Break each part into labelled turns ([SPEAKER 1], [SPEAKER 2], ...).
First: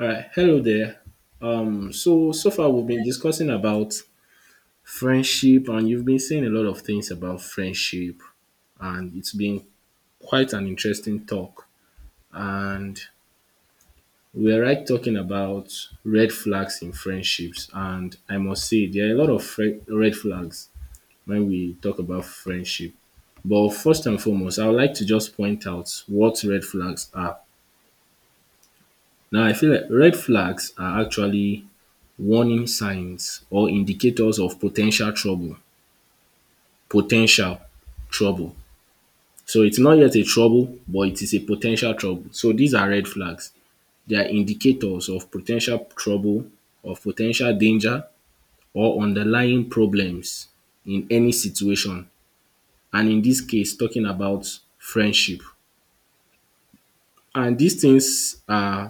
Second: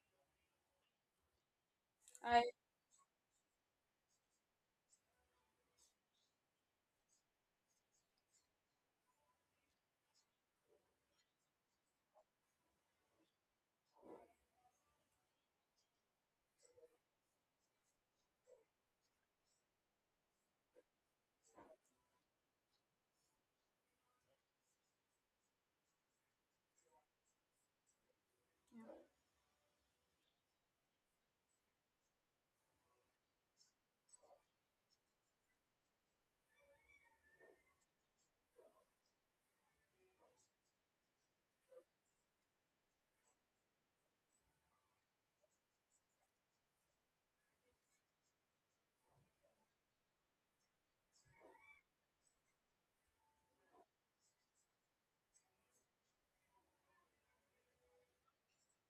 [SPEAKER 1] All right, hello there. Um, so
[SPEAKER 2] I
[SPEAKER 1] so far we've been discussing about friendship, and you've been saying a lot of things about friendship, and it's been quite an interesting talk. And we're right talking about red flags in friendships, and I must say there are a lot of red flags when we talk about friendship. But first and foremost, I would like to just point out what red flags are. Now I feel like red flags are actually warning signs or indicators of potential trouble potential trouble. So it's not yet a trouble, but it is a potential trouble. So these are red flags. They are indicators of potential trouble, of potential danger or underlying problems in any situation, and in this case talking about friendship. And dis things are,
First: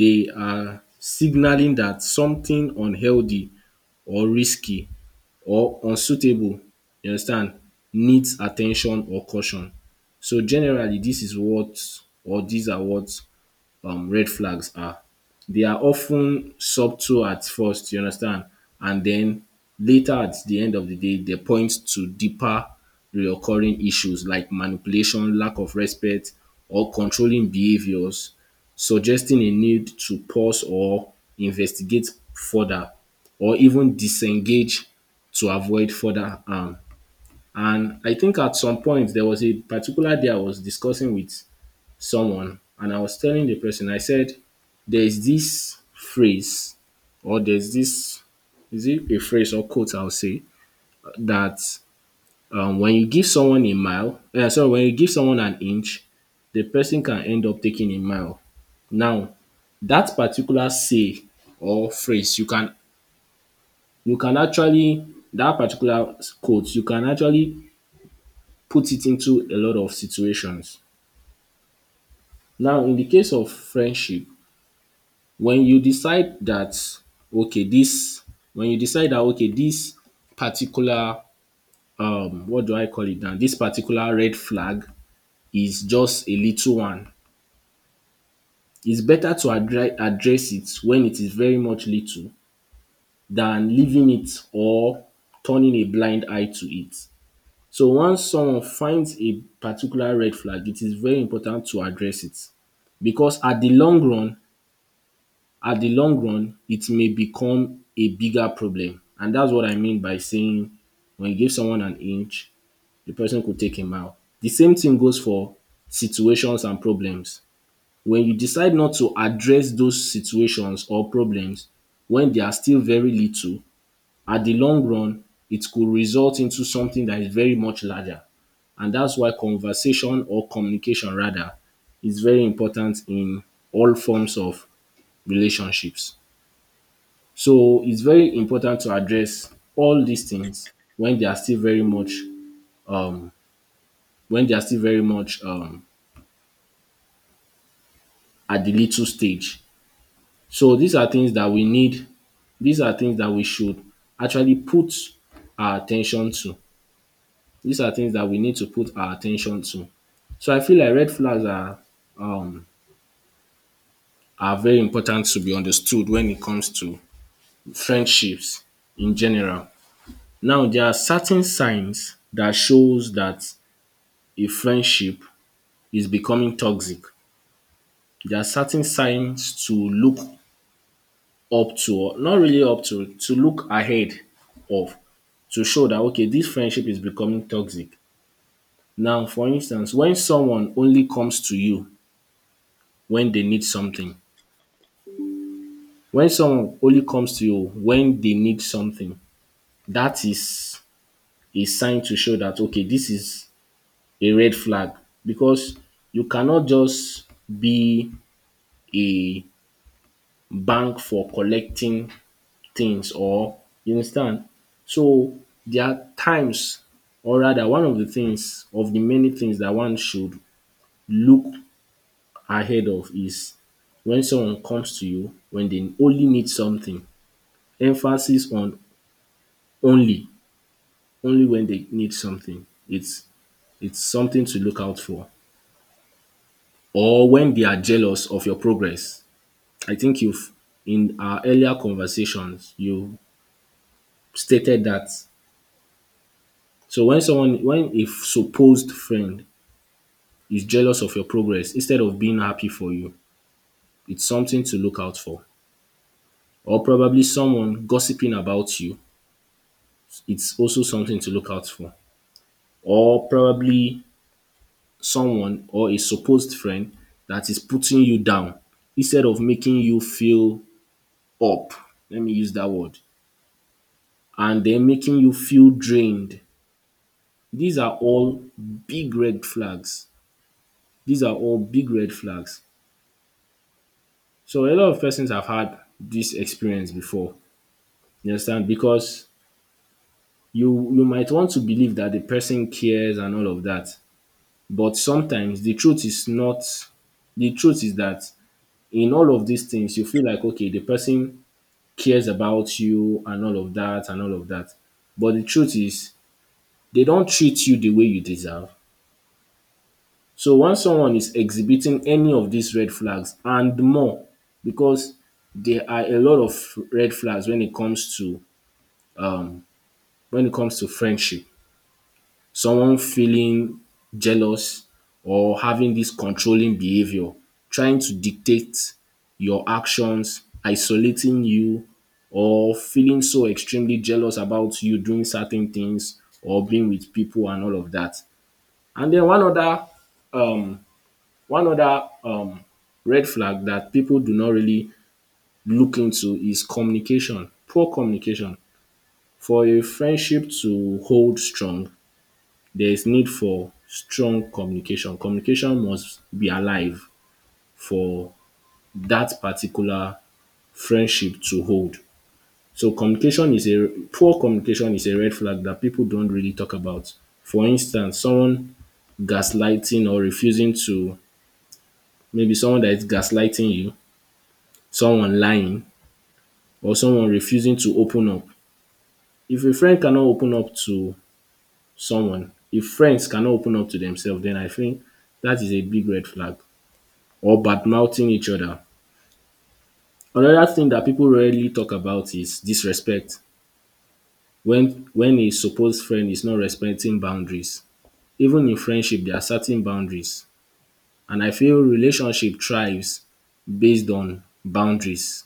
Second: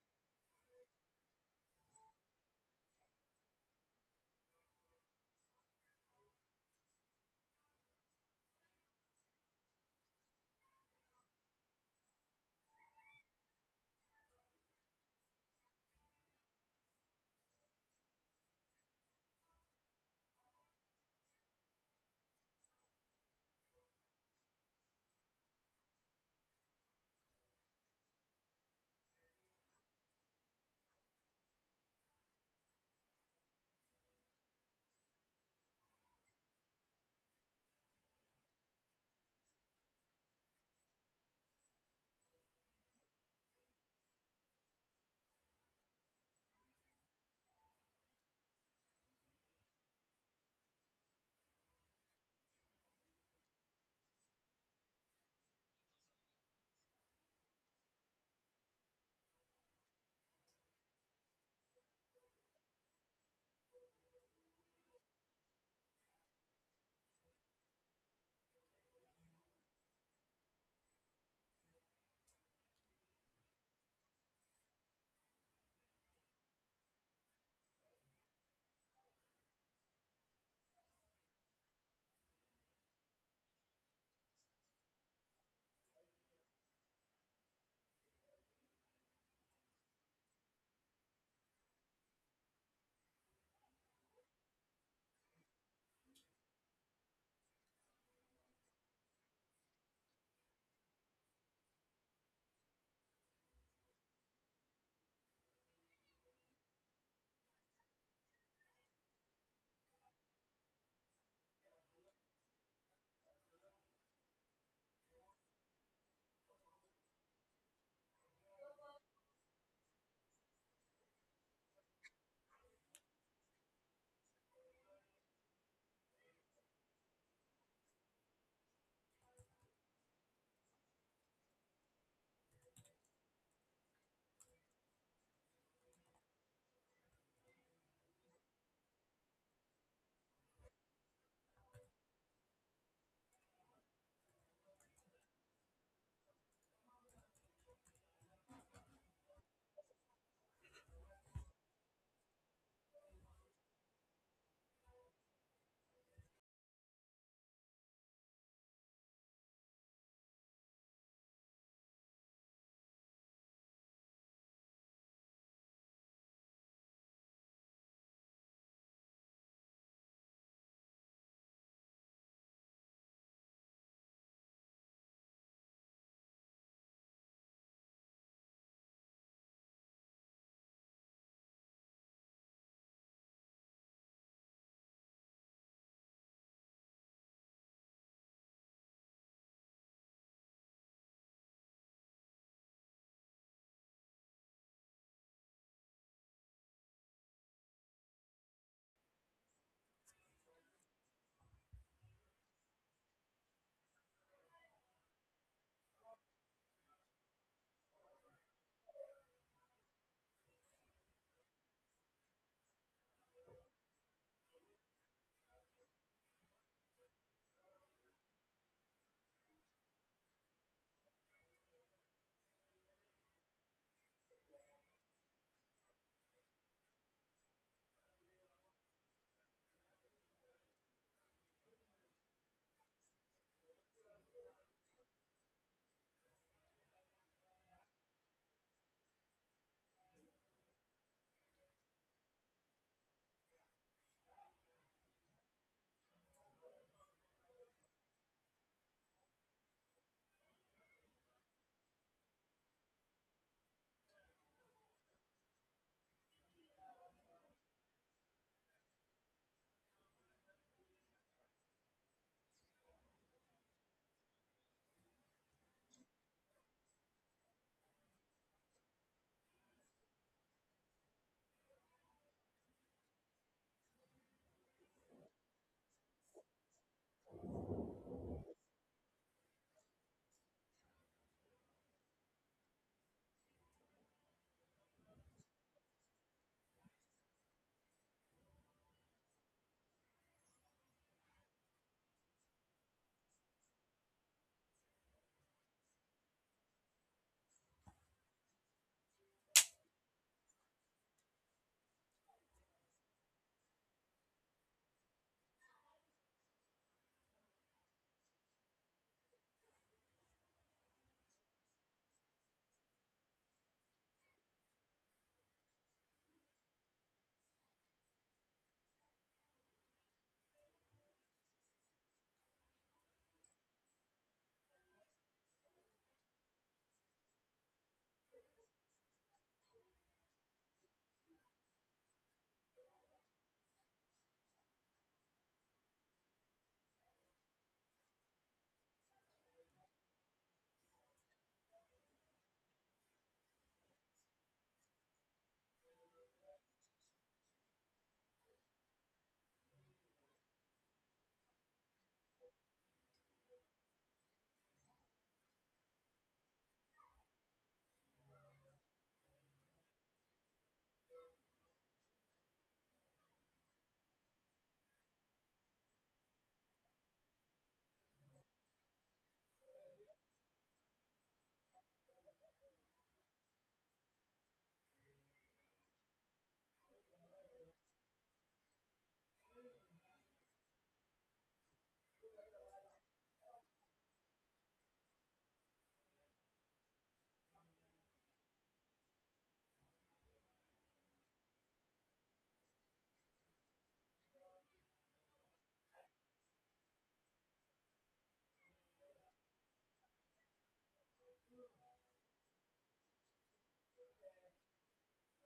[SPEAKER 1] dey are signaling dat something unhealthy or risky or unsuitable, you understand, needs at ten tion or caution. So generally dis is what or dis are what red flags are. They are often subtle at first, you understand, and then later at the end of the day, they point to deeper reoccurring issues like manipulation, lack of respect, or controlling behaviors, suggesting a need to pause or investigate further, or even disengage to avoid further harm. And I think at some point there was a particular day I was discussing with someone, and I was telling the person, I said, there's this phrase or there's this, is it a phrase or quote I'll say, that when you give someone a mile, sorry, when you give someone an inch, the person can end up taking a mile. Now, that particular say or phrase, you can actually, that particular quote, you can actually put it into a lot of situations. Now, in the case of friendship, when you decide that okay this okay this particular what do I call it, now this particular red flag is just a little one. It's better to address it when it is very much little than leaving it or turning a blind eye to it. So once someone finds a particular red flag, it is very important to address it, because at the long run, it may become a bigger problem. And that's what I mean by saying when you give someone an inch, the person could take a mile. The same thing goes for situations and problems. When you decide not to address those situations or problems when they are still very little, at the long run, it could result into something that is very much larger. And that's why conversation, or communication rather, is very important in all forms of relationships. So it's very important to address all these things when they are still very much um, when they are still very much at the little stage. So these are things that we need. These are things that we should actually put our attention to. These are things that we need to put our attention to. So I feel like red flags um, are very important to be understood when it comes to friendships in general. Now there are certain signs that shows that a friendship is becoming toxic. There are certain signs to look up to, or not really up to look ahead of, to show that okay, this friendship is becoming toxic. Now for instance, when someone only comes to you when they need something, when someone only comes to you when they need something, that is a sign to show that okay, this is a red flag, because you cannot just be a bank for collecting things, or you understand. So there are times, or rather one of the things of the many things that one should look ahead of is when someone comes to you when they only need something. Emphasis on only, only when they need something. It's something to look out for. Or when they are jealous of your progress. I think you've, in our earlier conversations, you stated that. So when someone, when a supposed friend is jealous of your progress instead of being happy for you, it's something to look out for. Or probably someone gossiping about you. It's also something to look out for. Or probably someone, or a supposed friend, that is putting you down instead of making you feel up. Let me use that word. And they're making you feel drained. These are all big red flags. These are all big red flags. So a lot of persons have had this experience before. You understand? Because you might want to believe that the person cares and all of that, but sometimes the truth is not, the truth is that in all of these things you feel like okay, the person cares about you and all of that and all of that, but the truth is they don't treat you the way you deserve. So once someone is exhibiting any of these red flags and more, because there are a lot of red flags when it comes to um, when it comes to friendship, someone feeling jealous or having this controlling behavior, trying to dictate your actions, isolating you, or feeling so extremely jealous about you doing certain things or being with people and all of that. And then um one other red flag that people do not really look into is communication, poor communication. For a friendship to hold strong, there is need for strong communication. Communication must be alive for that particular friendship to hold. So communication is a poor communication is a red flag that people don't really talk about. For instance, someone gaslighting or refusing to maybe someone that is gaslighting you, someone lying, or someone refusing to open up. If a friend cannot open up to someone, if friends cannot open up to themselves, then I think that is a big red flag. Or badmouthing each other. Another thing that people rarely talk about is disrespect. When a supposed friend is not respecting boundaries, even in friendship there are certain boundaries, and I feel relationship thrives based on boundaries.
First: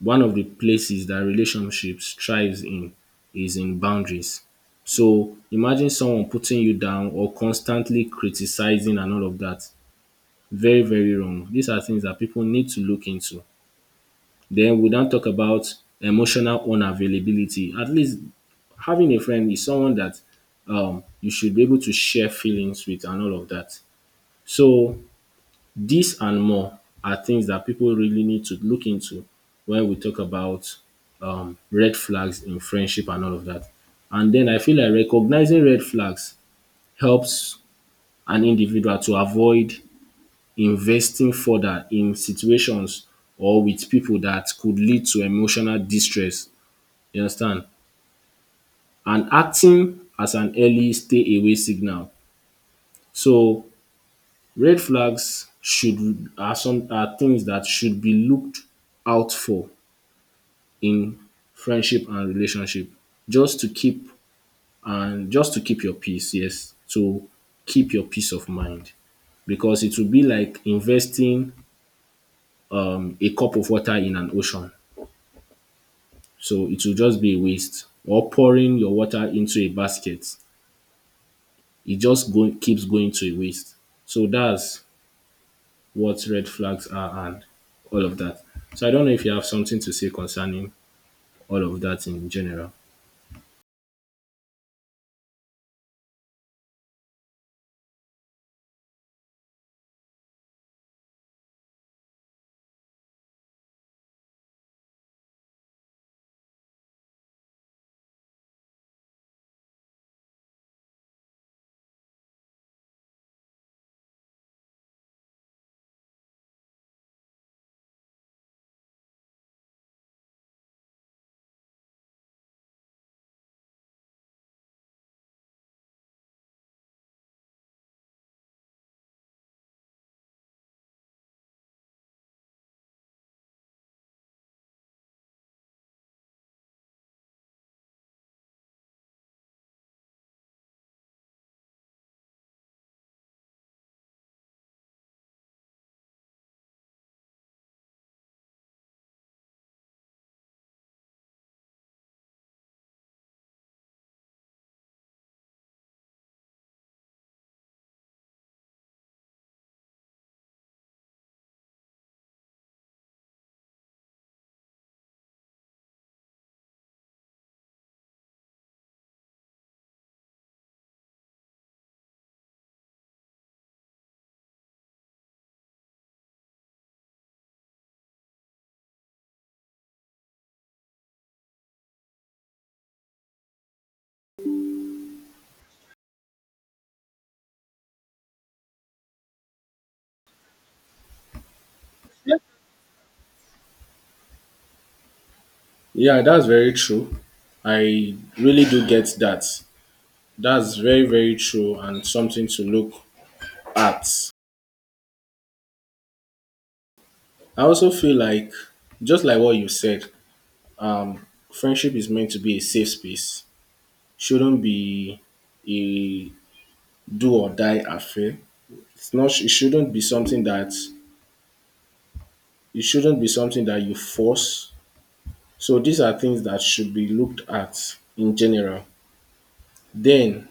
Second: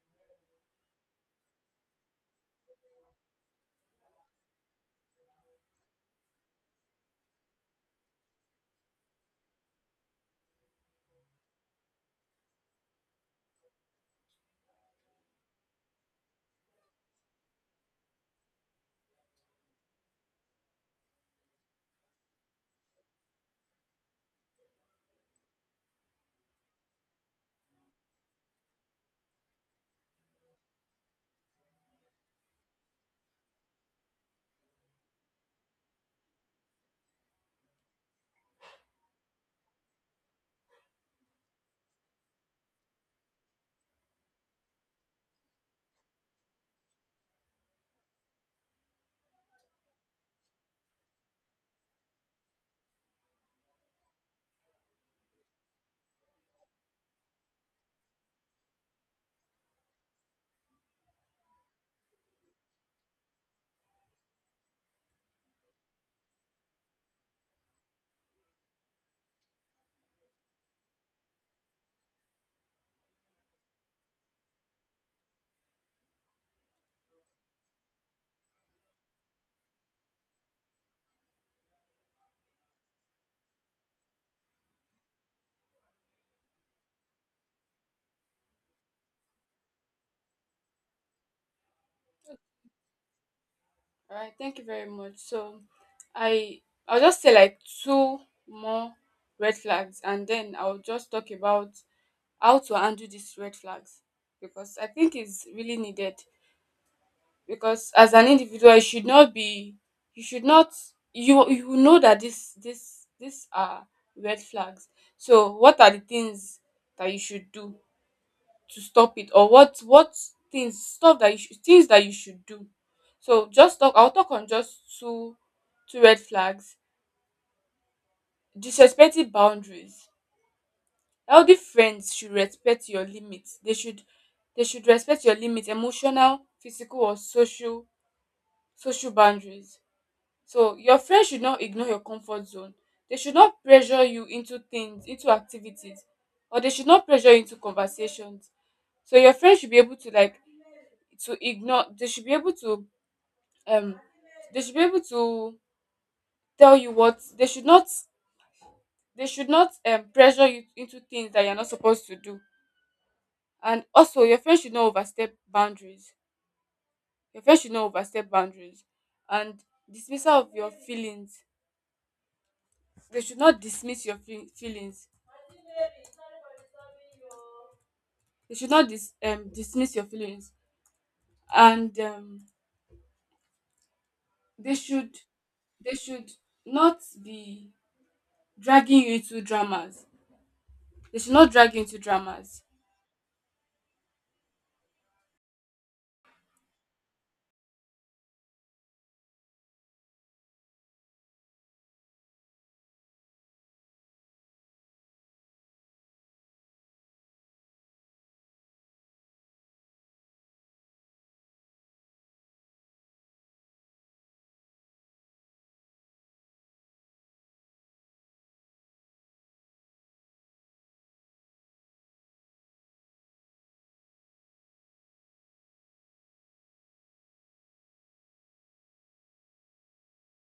[SPEAKER 1] One of the places that relationships thrives in is in boundaries. So imagine someone putting you down or constantly criticizing and all of that. Very, very wrong. These are things that people need to look into. Then we don't talk about emotional unavailability. At least having a friend is someone that you should be able to share feelings with and all of that. So this and more are things that people really need to look into when we talk about red flags in friendship and all of that. And then I feel like recognizing red flags helps an individual to avoid investing further in situations or with people that could lead to emotional distress, you understand? And acting as an early stay away signal. So red flags should are some are things that should be looked out for in friendship and relationship. Just to keep, and just to keep your peace, yes. To keep your peace of mind. Because it will be like investing a cup of water in an ocean. So it will just be a waste. Or pouring your water into a basket. It just go, keeps going to waste. So that's what red flags are and all of that. So I don't know if you have something to say concerning all of that in general.
[SPEAKER 2] Alright, thank you very much. So I I'll just say like two more red flags, and then I'll just talk about how to handle these red flags, because I think it's really needed. Because as an individual, you should not be you should not you know that this these are red flags. So what are the things that you should do to stop it? Or what things that you should do. So just talk I'll talk on just two red flags. Disrespecting boundaries: healthy friends should respect your limits, they should respect your limits, emotional, physical, or social boundaries. So your friends should not ignore your comfort zone, they should not pressure you into things, into activities, or they should not pressure you into conversations. So your friends should be able to, like, to ignore they should be able to, um they should be able to tell you what they should not. They should not, pressure you into things that you're not supposed to do. And also, your friend should not overstep boundaries. Your friend should not overstep boundaries. And dismissal of your feelings: they should not dismiss your feelings, they should not dismiss your feelings. And, they should, they should not be dragging you into dramas. They should not drag you into dramas.
[SPEAKER 1] Yeah, that's very true. I really do get that. That's very, very true and something to look at. I also feel like, just like what you said, um, friendship is meant to be a safe space. Shouldn't be a do or die affair. It's not. It shouldn't be something that you force. So these are things that should be looked at in general. Then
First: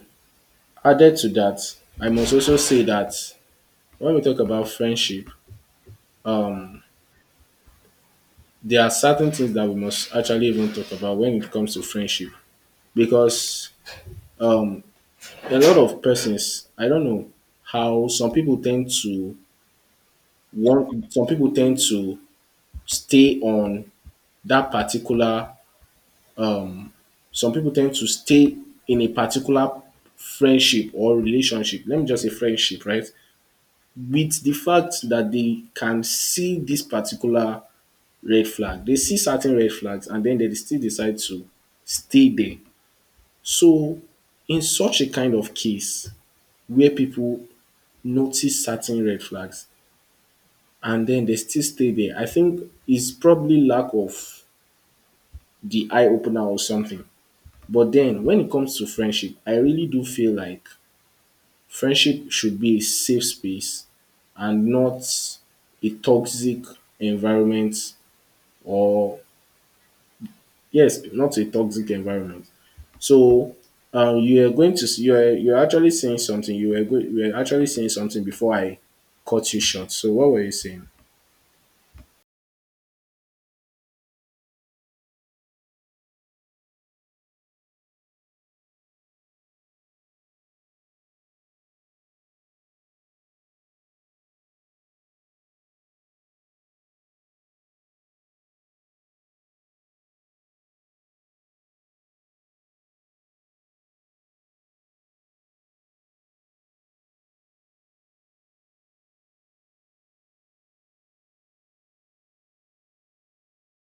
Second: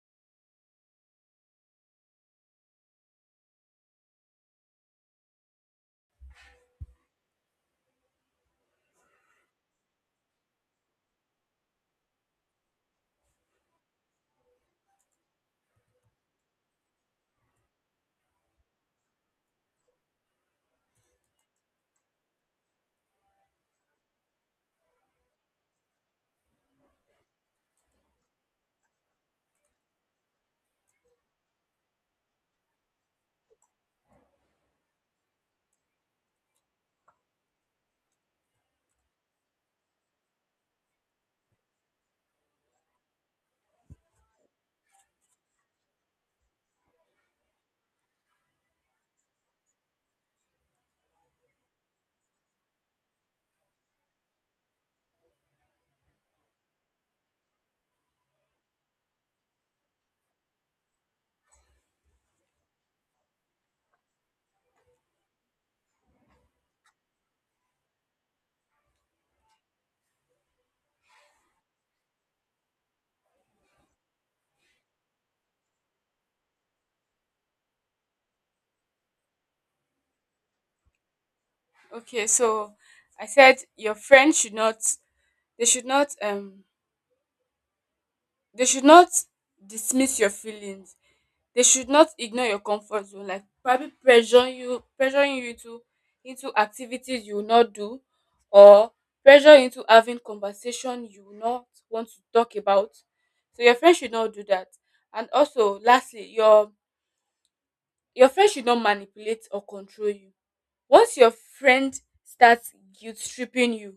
[SPEAKER 1] added to that, I must also say that when we talk about friendship, um, there are certain things that we must actually even talk about when it comes to friendship, because um, a lot of persons, I don't know how some people tend to want, stay on that particular some people tend to stay in a particular friendship or relationship, let me just say friendship, right? With the fact that they can see this particular red flag. They see certain red flags and then they still decide to stay there. So, in such a kind of case where people notice certain red flags and then they still stay there, I think it's probably lack of the eye opener or something. But then when it comes to friendship, I really do feel like friendship should be a safe space and not a toxic environment, or yes, not a toxic environment. So you are going to, you are actually saying something. You were go you were actually saying something before I cut you short. So what were you saying?
[SPEAKER 2] Okay, so I said your friend should not, they should not um they should not dismiss your feelings. They should not ignore your comfort zone, like probably pressure you pressuring you into activities you will not do, or pressure you into having conversation you will not want to talk about. So your friend should not do that. And also, lastly, your friend should not manipulate or control you. Once your friend starts guilt tripping you,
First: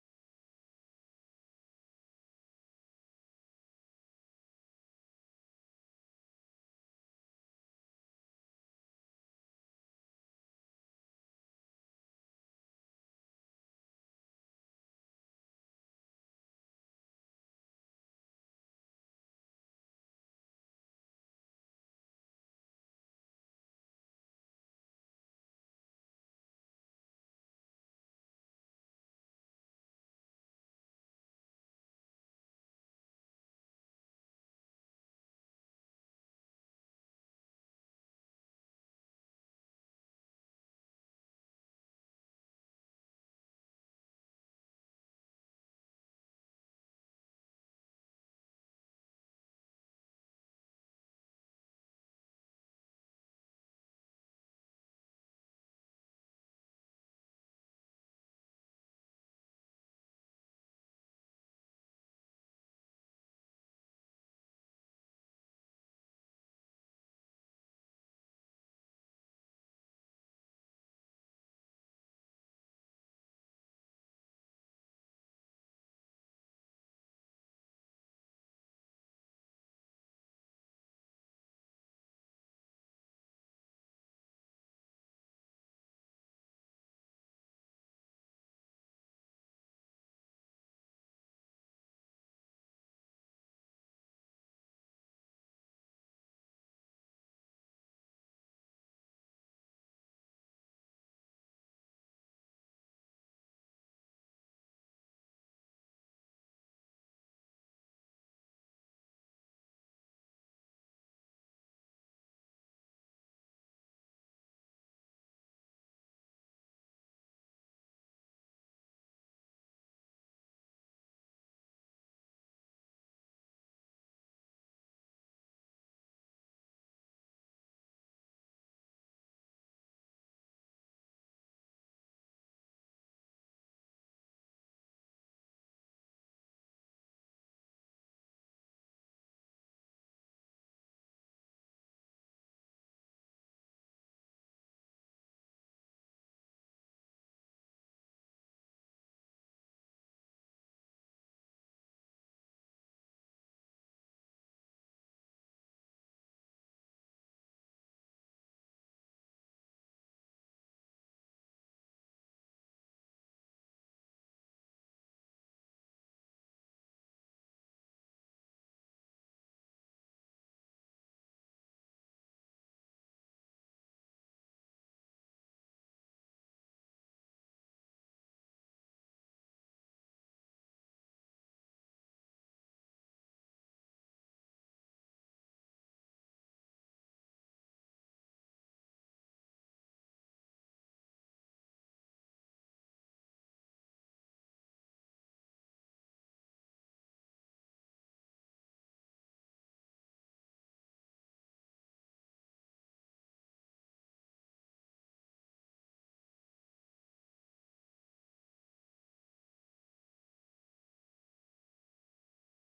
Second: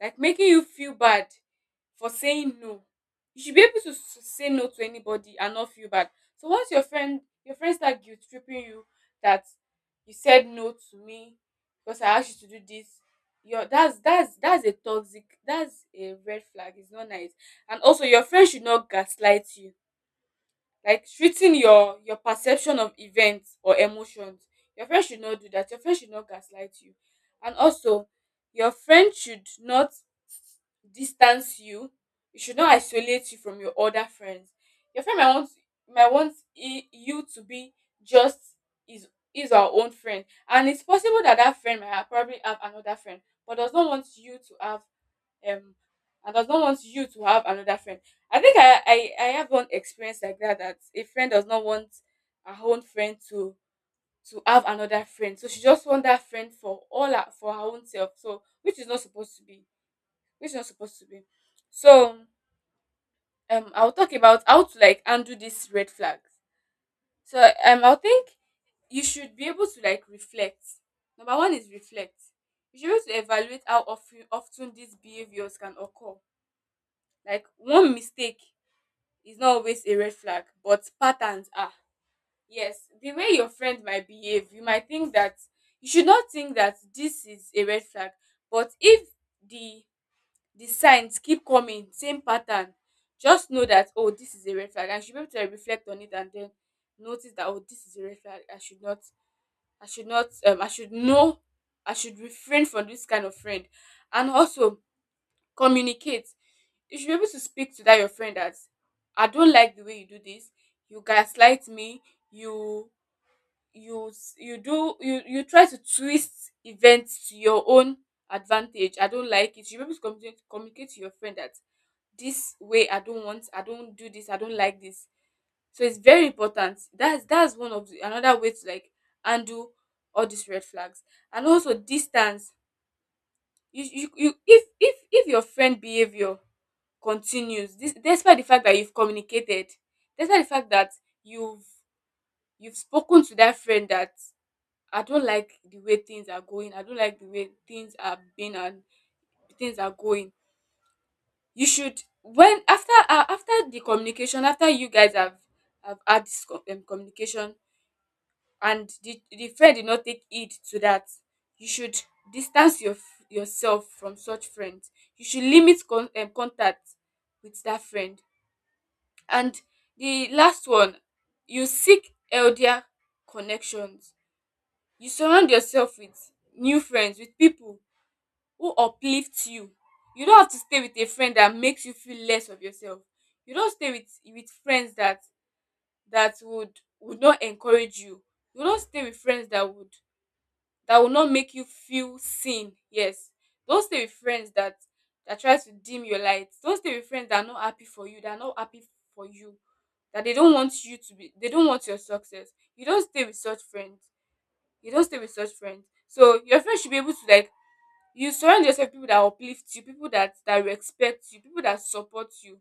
[SPEAKER 2] like making you feel bad for saying no, you should be able to say no to anybody and not feel bad. So once your friend start guilt tripping you, that you said no to me because I asked you to do this, your that's, that's a toxic, that's a red flag. It's not nice. And also, your friend should not gaslight you, like treating your perception of events or emotions. Your friend should not do that. Your friend should not gaslight you. And also, your friend should not distance you, you should not isolate you from your other friends. Your friend might want, you to be just is is our own friend, and it's possible that friend might have, probably have, another friend, but does not want you to have, um and does not want you to have another friend. I think I have one experience like that, that a friend does not want her own friend to have another friend. So she just want that friend for for her own self. So, which is not supposed to be. Which is not supposed to be. So, I'll talk about how to, like, undo these red flags. So, I think you should be able to, like, reflect. Number one is reflect. You should be able to evaluate how often these behaviors can occur. Like, one mistake is not always a red flag, but patterns are. Yes, the way your friend might behave, you might think that you should not think that this is a red flag. But if the the signs keep coming, same pattern, just know that, oh, this is a red flag. I should be able to reflect on it, and then notice that, oh, this is a red flag. I should not, I should not, I should know, I should refrain from this kind of friend. And also, communicate. You should be able to speak to that your friend that I don't like the way you do this. You gaslight me. You you s- you do you you try to twist events to your own advantage. I don't like it. You should be able to communicate, to your friend that this way I don't want. I don't do this. I don't like this. So it's very important. That's one of the, another way to, like, undo all these red flags. And also, distance. You, if your friend behavior continues this, despite the fact that you've communicated, despite the fact that you've you've spoken to that friend that I don't like the way things are going, I don't like the way things are being and things are going. You should, when, after the communication, after you guys have had this communication, and the friend did not take heed to that, you should distance yourself from such friends. You should limit contact with that friend. And the last one, you seek healthier connections. You surround yourself with new friends, with people who uplift you. You don't have to stay with a friend that makes you feel less of yourself. You don't stay with friends that that would would not encourage you. You don't stay with friends that would that will not make you feel seen. Yes. Don't stay with friends that tries to dim your light. Don't stay with friends that are not happy for you, for you that they don't want you to be, they don't want your success. You don't stay with such friends. You don't stay with such friends. So your friends should be able to, like you surround yourself with people that uplift you, people that respect you, people that support you.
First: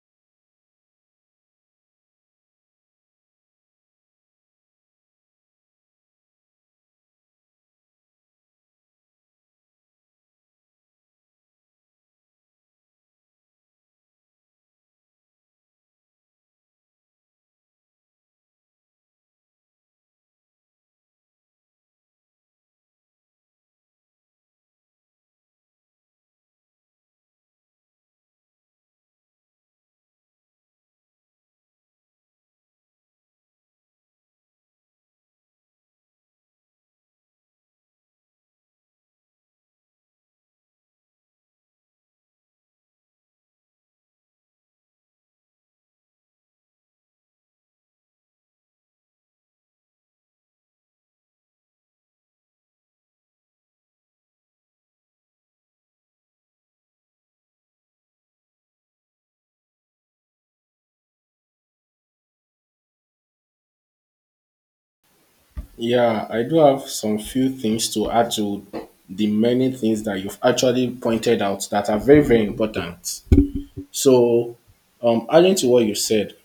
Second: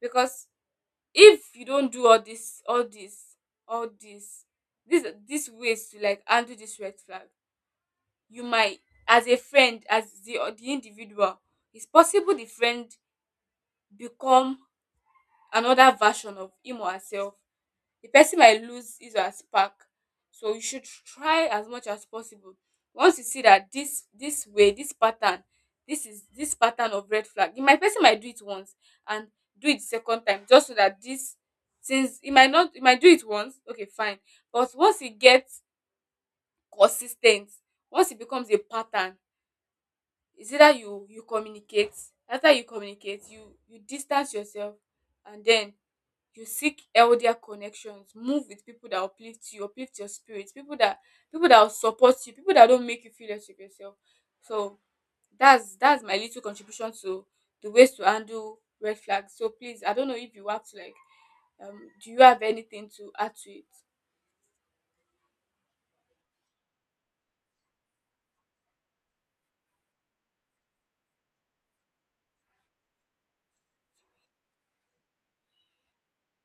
[SPEAKER 2] Because if you don't do all this all this all this these ways to, like, handle this red flag, you might, as a friend, as the or the individual it's possible the friend become another version of him or herself, the person might lose his or her spark. So you should try as much as possible, once you see that this pattern this pattern of red flag you might, person might do it once, and do it second time. Just so that this, since he might not, he might do it once, okay, fine. But once e get consistent, once it becomes a pattern, is either you communicate. After you communicate, you distance yourself. And then you seek elder connections, move with people that uplift you, uplift your spirit, people that will support you, people that don't make you feel less of yourself. So that's my little contribution to the ways to handle red flags. So please, I don't know if you want to, like, do you have anything to add to it?
[SPEAKER 1] Yeah, I do have some few things to add to the many things that you've actually pointed out that are very, very important. So, adding to what you said,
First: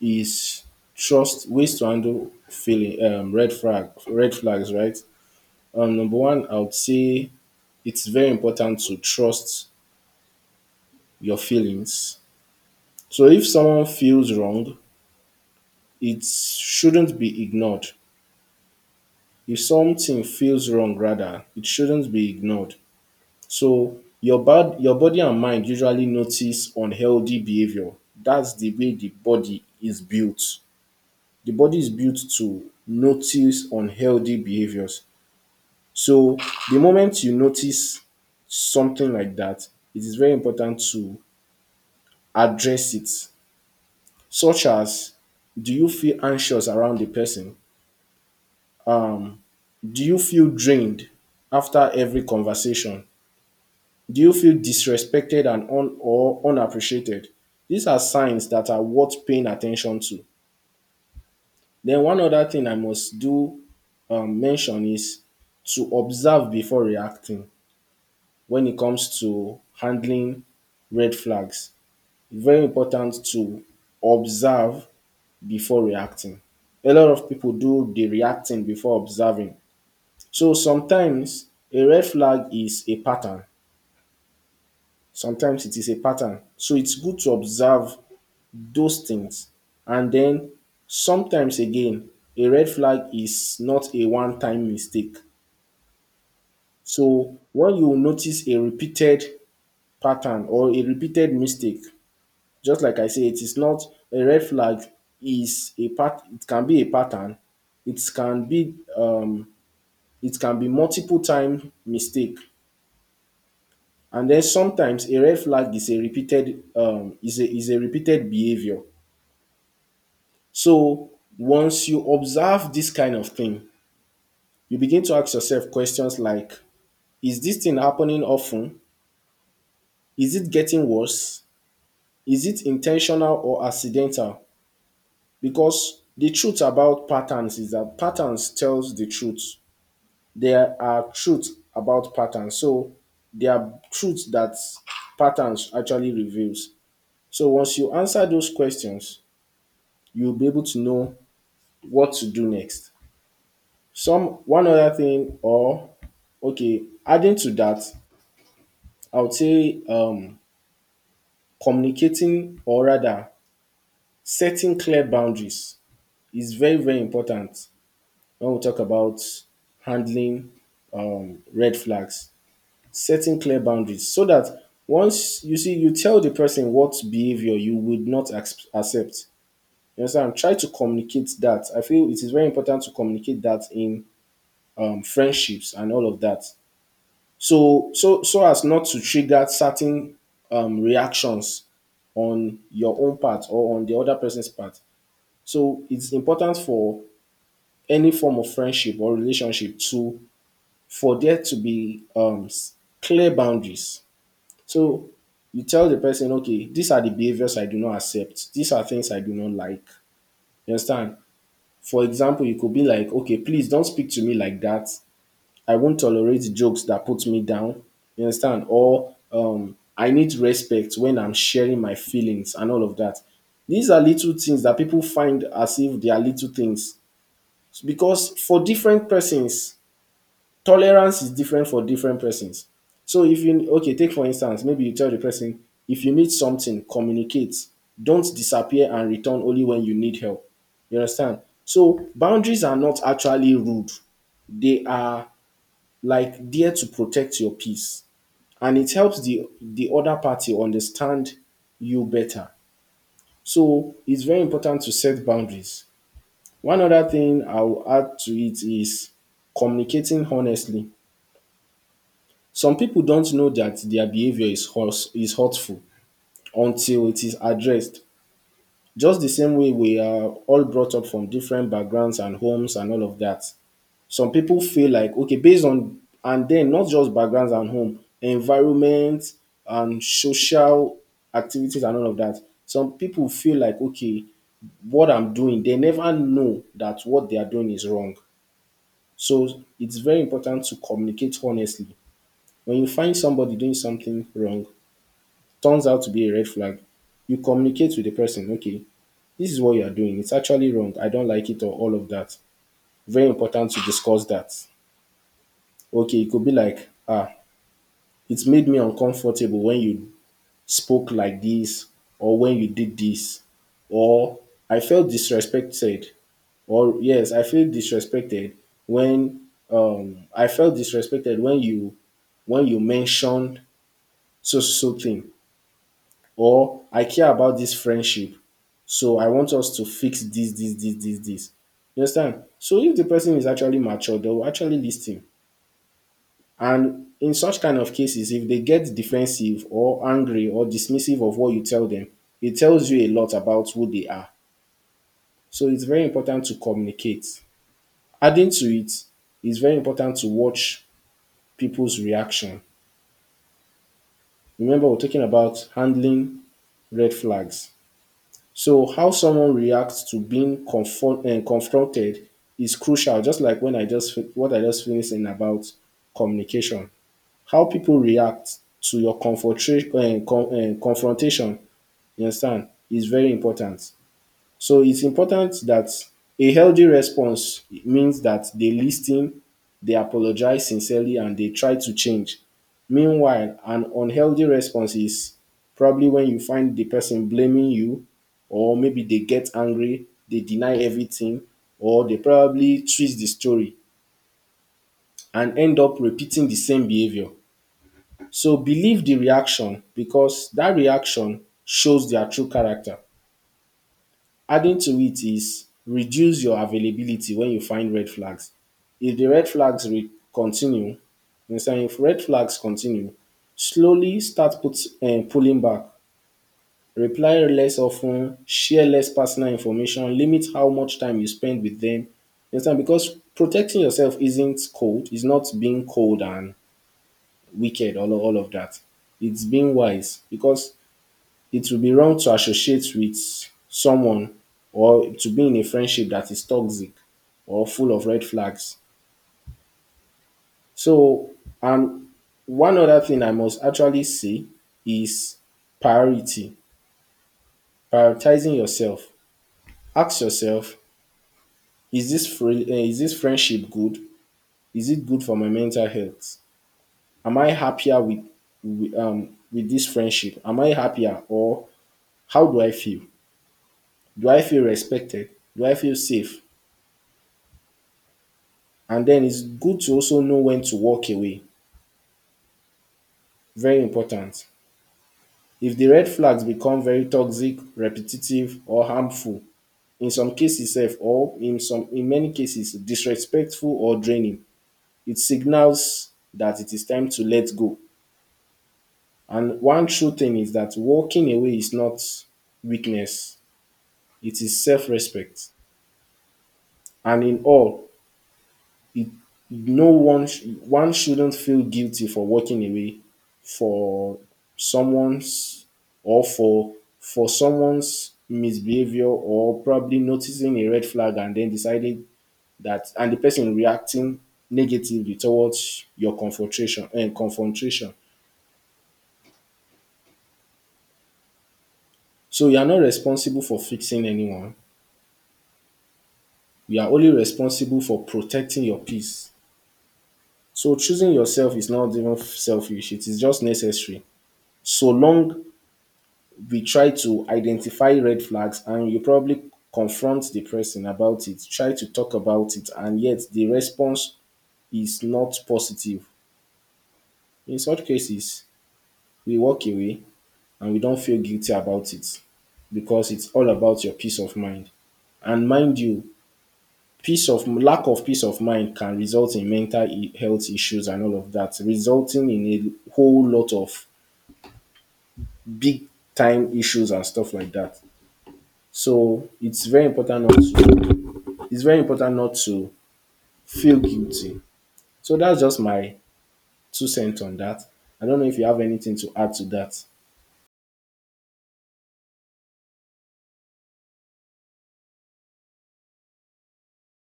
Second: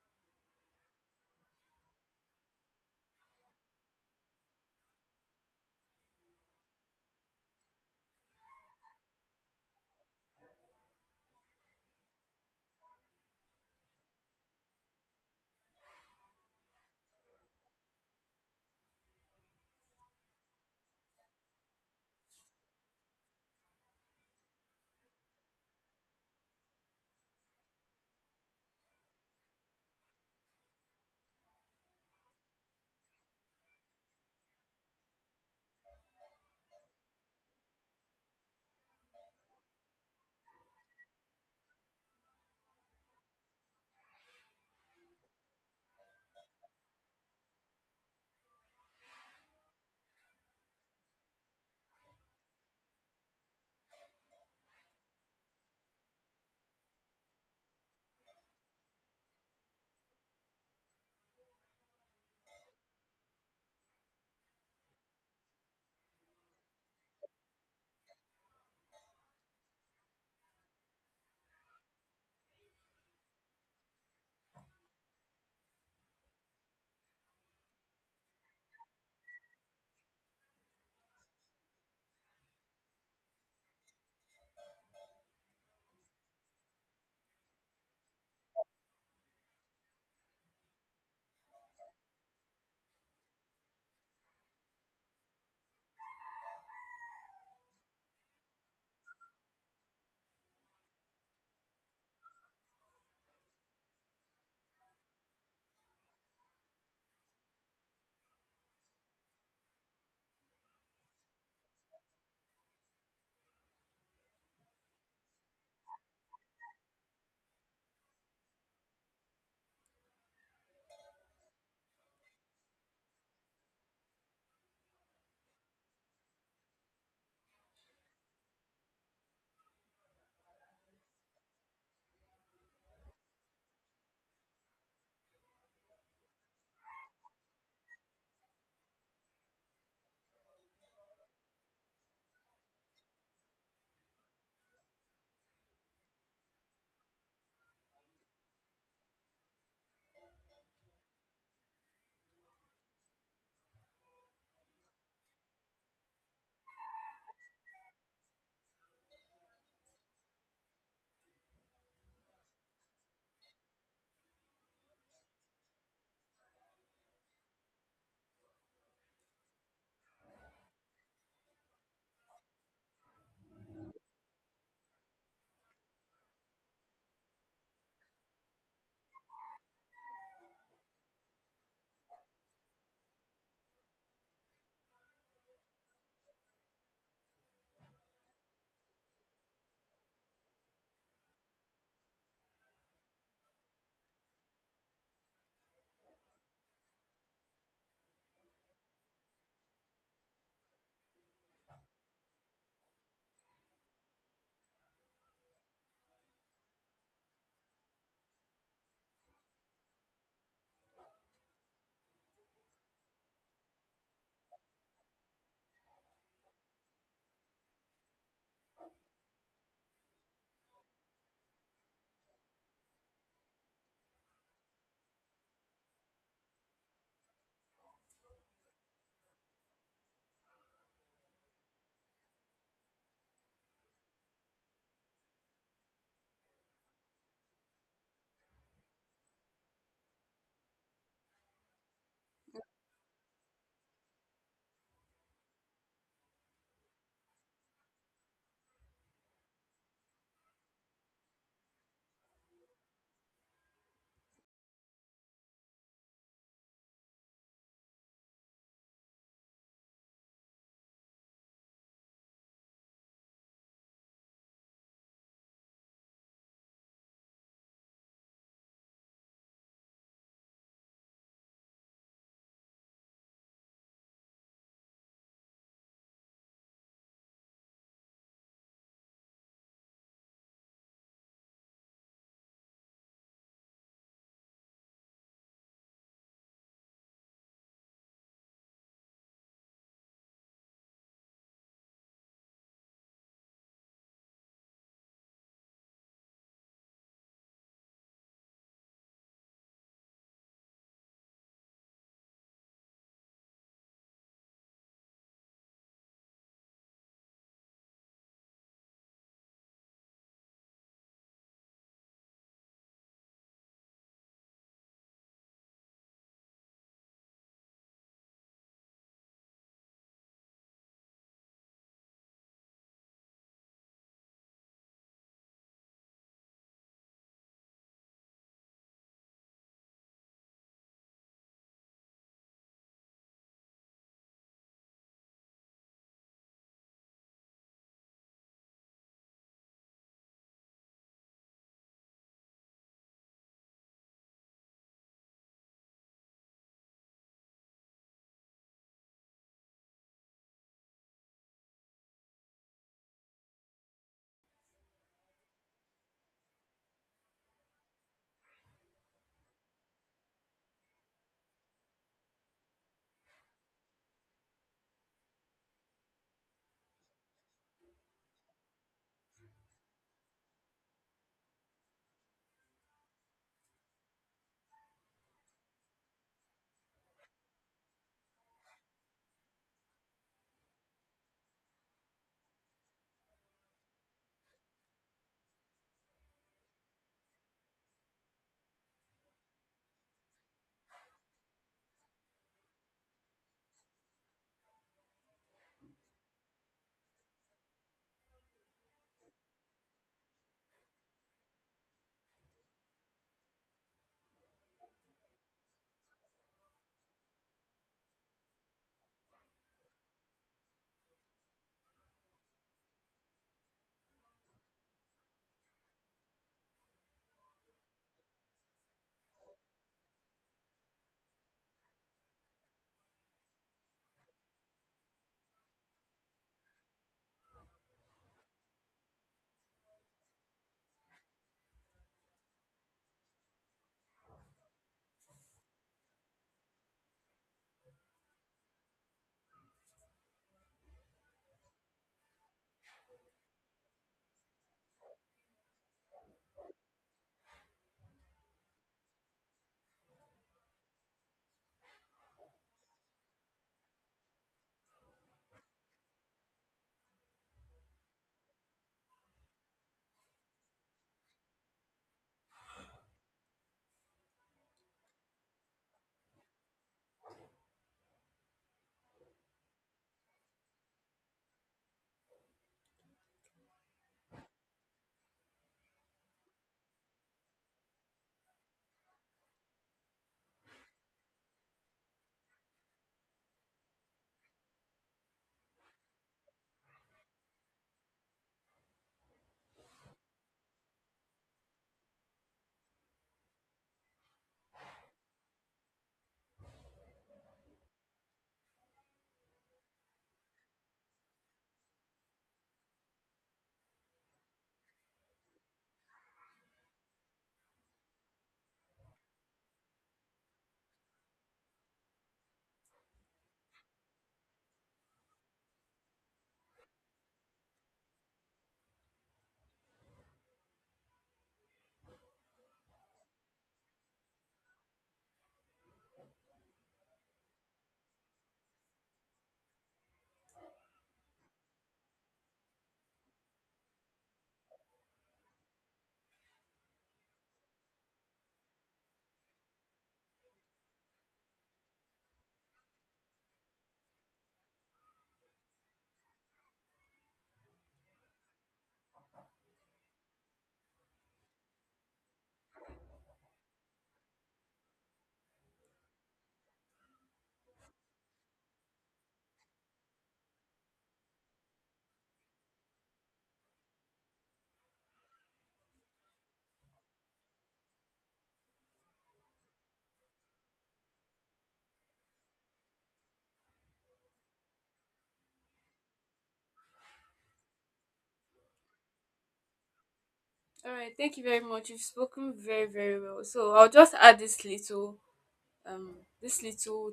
[SPEAKER 1] is trust ways to handle feeling red flags, right? Number one, I would say it's very important to trust your feelings. So if someone feels wrong, it shouldn't be ignored. If something feels wrong rather, it shouldn't be ignored. So your body and mind usually notice unhealthy behavior. That's the way the body is built. The body is built to notice unhealthy behaviors. So the moment you notice something like that, it is very important to address it, such as, do you feel anxious around the person? Um, do you feel drained after every conversation? Do you feel disrespected and or unappreciated? These are signs that are worth paying attention to. Then one other thing I must do mention is to observe before reacting when it comes to handling red flags. Very important to observe before reacting. A lot of people do the reacting before observing. So sometimes a red flag is a pattern. Sometimes it is a pattern. So it's good to observe those things. And then sometimes again, a red flag is not a one time mistake. So when you notice a repeated pattern or a repeated mistake, just like I say, it is not a red flag, is a part, it can be a pattern. It can be um it can be multiple time mistake. And then sometimes a red flag is a repeated behavior. So once you observe this kind of thing, you begin to ask yourself questions like, is this thing happening often? Is it getting worse? Is it intentional or accidental? Because the truth about patterns is that patterns tells the truth. There are truth about patterns. So there are truths that patterns actually reveals. So once you answer those questions, you'll be able to know what to do next. Some one other thing or Okay, adding to that, I would say communicating or rather setting clear boundaries is very, very important. When we talk about handling red flags, setting clear boundaries so that once you see, you tell the person what behavior you would not ac- accept. You understand? Try to communicate that. I feel it is very important to communicate that in friendships and all of that. So, as not to trigger certain reactions on your own part or on the other person's part. So it's important for any form of friendship or relationship to, for there to be clear boundaries. So you tell the person, okay, these are the behaviors I do not accept. These are things I do not like. You understand? For example, you could be like, okay, please don't speak to me like that. I won't tolerate jokes that put me down. You understand? Or I need respect when I'm sharing my feelings and all of that. These are little things that people find as if they are little things, because for different persons tolerance is different for different persons. So if you, okay, take for instance, maybe you tell the person, if you need something, communicate. Don't disappear and return only when you need help. You understand? So boundaries are not actually rude. They are like there to protect your peace. And it helps the other party understand you better. So it's very important to set boundaries. One other thing I'll add to it is communicating honestly. Some people don't know that their behavior is hurtful until it is addressed. Just the same way we are all brought up from different backgrounds and homes and all of that. Some people feel like, okay, based on, and then not just backgrounds and home, environment and social activities and all of that. Some people feel like, okay, what I'm doing, they never know that what they are doing is wrong. So it's very important to communicate honestly. When you find somebody doing something wrong, turns out to be a red flag, you communicate with the person, okay, this is what you are doing. It's actually wrong. I don't like it or all of that. Very important to discuss that. Okay, it could be like, ah, it's made me uncomfortable when you spoke like this or when you did this, or I felt disrespected, or yes, I feel disrespected when, I felt disrespected when you mentioned so so thing, or I care about this friendship, so I want us to fix this, this. You understand? So if the person is actually mature, they will actually listen. And in such kind of cases, if they get defensive or angry or dismissive of what you tell them, it tells you a lot about who they are. So it's very important to communicate. Adding to it, it's very important to watch people's reaction. Remember, we're talking about handling red flags. So how someone reacts to being confronted is crucial. Just like when I just finished in about communication, how people react to your confrontation, you understand, is very important. So it's important that a healthy response means that they listen, they apologize sincerely, and they try to change. Meanwhile, an unhealthy response is probably when you find the person blaming you, or maybe they get angry, they deny everything, or they probably twist the story and end up repeating the same behavior. So believe the reaction, because that reaction shows their true character. Adding to it is reduce your availability when you find red flags. If the continue, you understand, if red flags continue, slowly start pulling back. Reply less often, share less personal information, limit how much time you spend with them. You understand? Because protecting yourself isn't cold, it's not being cold and wicked, all of that. It's being wise, because it would be wrong to associate with someone or to be in a friendship that is toxic or full of red flags. So, and one other thing I must actually say is priority, prioritizing yourself. Ask yourself, is this is this friendship good? Is it good for my mental health? Am I happier with this friendship? Am I happier, or how do I feel? Do I feel respected? Do I feel safe? And then it's good to also know when to walk away. Very important. If the red flags become very toxic, repetitive, or harmful, in some cases sef, or in some, in many cases disrespectful or draining, it signals that it is time to let go. And one true thing is that walking away is not weakness, it is self-respect. And in all, it one shouldn't feel guilty for walking away for someone's, or for someone's misbehavior, or probably noticing a red flag and then deciding that, and the person reacting negatively towards your confrontation. So you are not responsible for fixing anyone, you are only responsible for protecting your peace. So choosing yourself is not even selfish, it is just necessary. So long we try to identify red flags and you probably confront the person about it, try to talk about it, and yet the response is not positive. In such cases, we walk away and we don't feel guilty about it, because it's all about your peace of mind. And mind you, peace of lack of peace of mind can result in health issues and all of that, resulting in a whole lot of big time issues and stuff like that. So it's very important not to, it's very important not to feel guilty. So that's just my two cents on that. I don't know if you have anything to add to that.
[SPEAKER 2] All right thank you very much. You've spoken very, very well. So I'll just add this little, um this little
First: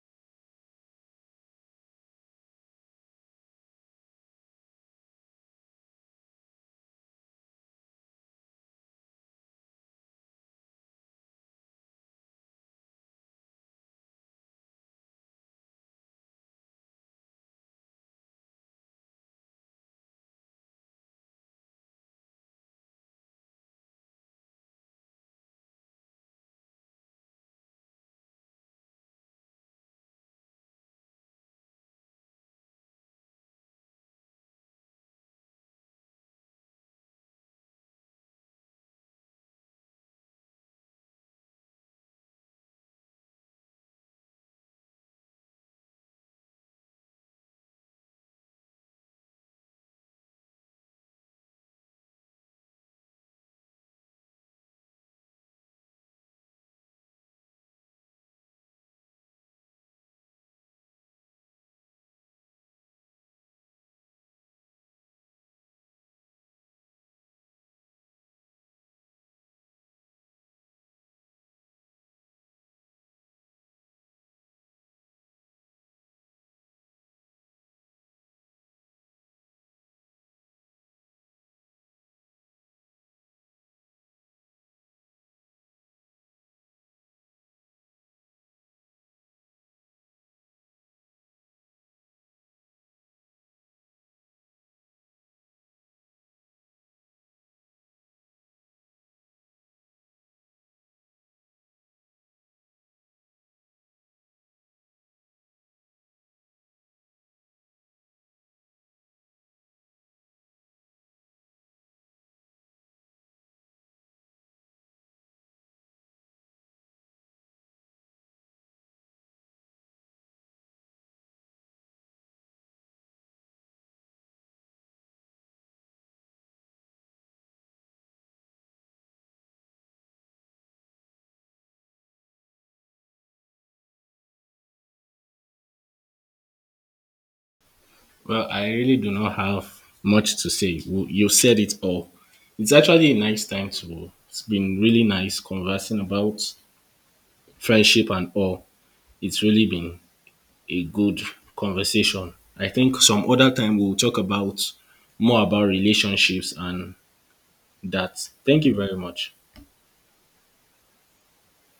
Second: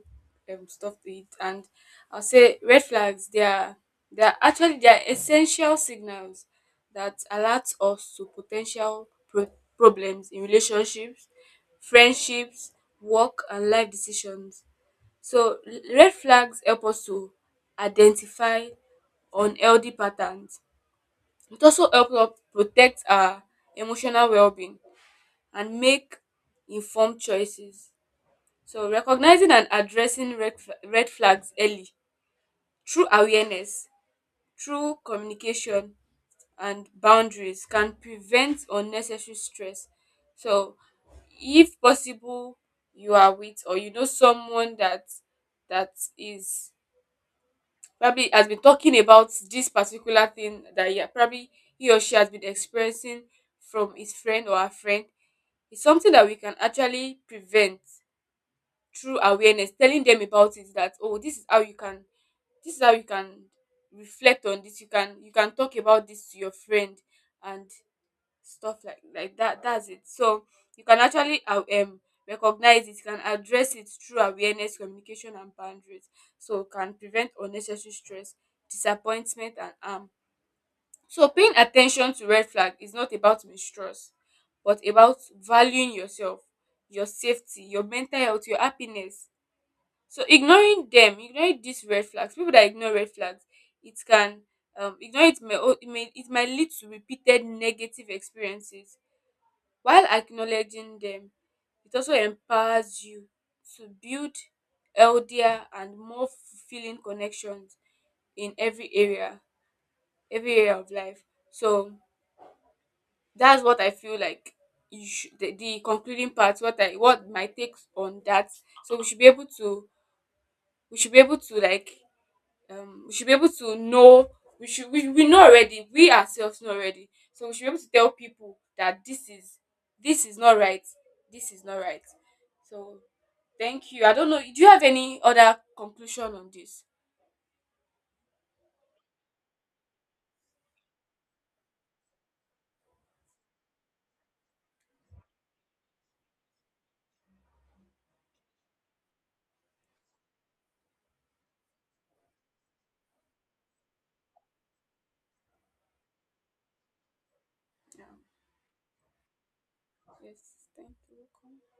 [SPEAKER 2] stuff to it. And I'll say red flags, they are actually, they are essential signals that alert us to potential problems in relationships, friendships, work, and life decisions. So red flags help us to identify unhealthy patterns. It also helps us protect our emotional well-being and make informed choices. So, recognizing and addressing red flags early, through awareness, through communication, and boundaries, can prevent unnecessary stress. So, if possible, you are with or you know someone that that is, probably has been talking about this particular thing, that, yeah, probably he or she has been experiencing from his friend or her friend. It's something that we can actually prevent through awareness, telling them about it, that, oh, this is how you can reflect on this. You can, talk about this to your friend. And stuff like that. That's it. So you can actually, recognize it, you can address it through awareness, communication, and boundaries, so can prevent unnecessary stress, disappointment, and harm. So paying attention to red flag is not about mistrust, but about valuing yourself, your safety, your mental health, your happiness. So ignoring them, ignoring these red flags, people that ignore red flags, it can, ignore it may, o- it may it might lead to repeated negative experiences. While acknowledging them, it also empowers you to build healthier and more fulfilling connections in every area, of life. So that's what I feel like. You should, the concluding part, what my takes on that. So we should be able to, like, we should be able to know. We know already, we ourselves know already. So we should be able to tell people that this is, this is not right this is not right. So, thank you. I don't know, do you have any other conclusion on this?
[SPEAKER 1] Well, I really do not have much to say. You said it all. It's actually a nice time to. It's been really nice conversing about friendship and all. It's really been a good conversation. I think some other time we'll talk about more about relationships and
[SPEAKER 2] No.
[SPEAKER 1] that. Thank you very much.
[SPEAKER 2] Yes. Thank you.